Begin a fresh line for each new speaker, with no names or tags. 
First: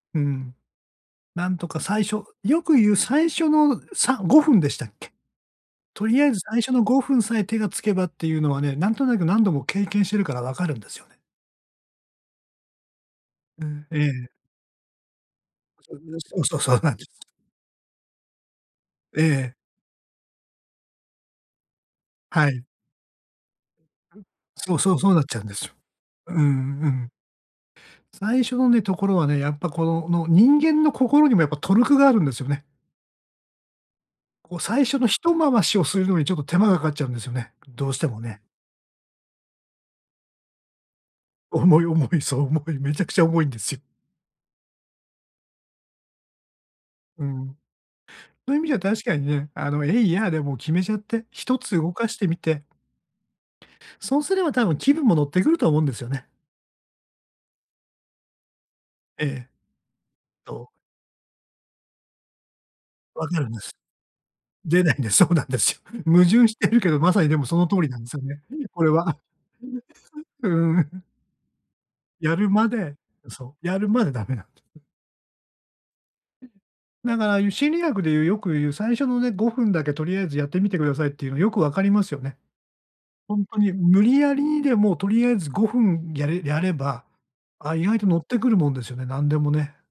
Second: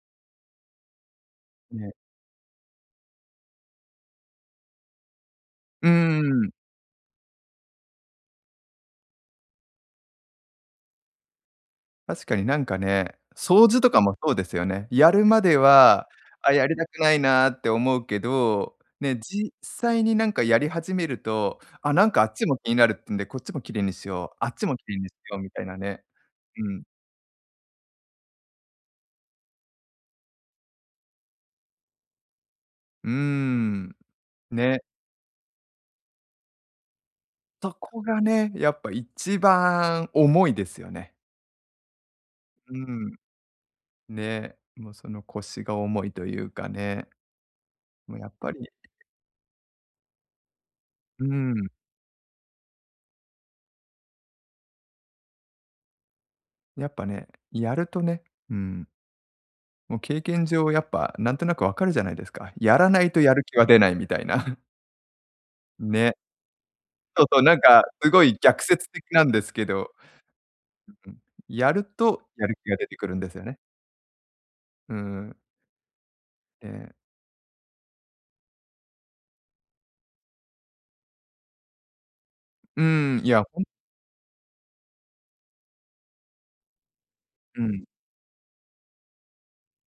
うん。なんとか、
ね。
最初よくゆう最初の、ん、さ5分でしたっけ？
うー
とりあえず
ん。
最初の5分さえ手がつけばってゆうのはね、なんとなく何度も経験してるから分かるんですよね。
確かになんかね、
う
掃除
ん、
とか
え
も
え。
そうですよね。やるまで
そう
は、
ね、そう
「あ、
そう、
や
そ
り
う
た
なん
く
ちゅ
ないな」って思うけど、ね、
ええ、
実
え。
際になんかやり始めると、「あ、なんかあっち
は
も
い。
気になる」ってんで、「こっちも綺麗にしよう、あっち
そ
も
う
綺
そう、
麗
そ
にし
うなっち
よ
ゃ
う」
うん
み
で
たい
すよ。
なね。
うんう
う
ん、
ん。
うん。最初のね、ところはね、やっぱこのの、人間の心にもやっぱトルクがあるんですよね。
うーん、
こう
ね。
最初のひと回しをするのにちょっと手間がかかっちゃうんですよね。
そ
どうし
こ
ても
が
ね。
ね、やっぱ一番重いですよね。
重い重い、そう重
う
い、めちゃく
ん。
ちゃ重いんですよ。
ね、も、その、腰が重いというかね。
うん。
も、やっぱ
そういう意味
り
では確かにね、あの、えいやでもう決めちゃっ
う
て、ひと
ん。
つ動かしてみてそうすれば多分気分も乗ってくると思うんですよね。
やっぱね、やるとね、うん。
ええ。
も、経験
どう？
上やっぱ、なんとなく分かるじゃないですか。やらないとや
分か
る
るん
気
で
は
す。
出ないみたいな。
出ないんです、そうなんですよ。
ね。
矛盾してるけど、まさ
そう、
にで
そう、
も
な
そ
ん
の通
か、
りなんで
す
すよ
ごい
ね。
逆
これ
説的
は。
なんですけど。
うん。
ううん、やると、
や
や
る
る
ま
気が出
で、
てくるんですよ
そ
ね。
う、やるまでダメなん
うーん。ええ。
だから、ゆう心理学でゆう、よくゆう、最初のね、5分だけとりあえずやってみてくださいっていうの、よくわかりますよね。
うーん、いや、
本当
ほん
に無理やりにでもとりあえず5分やれやれば、
う
あ、
ん。
意外と乗ってくるもんですよね、なんでもね。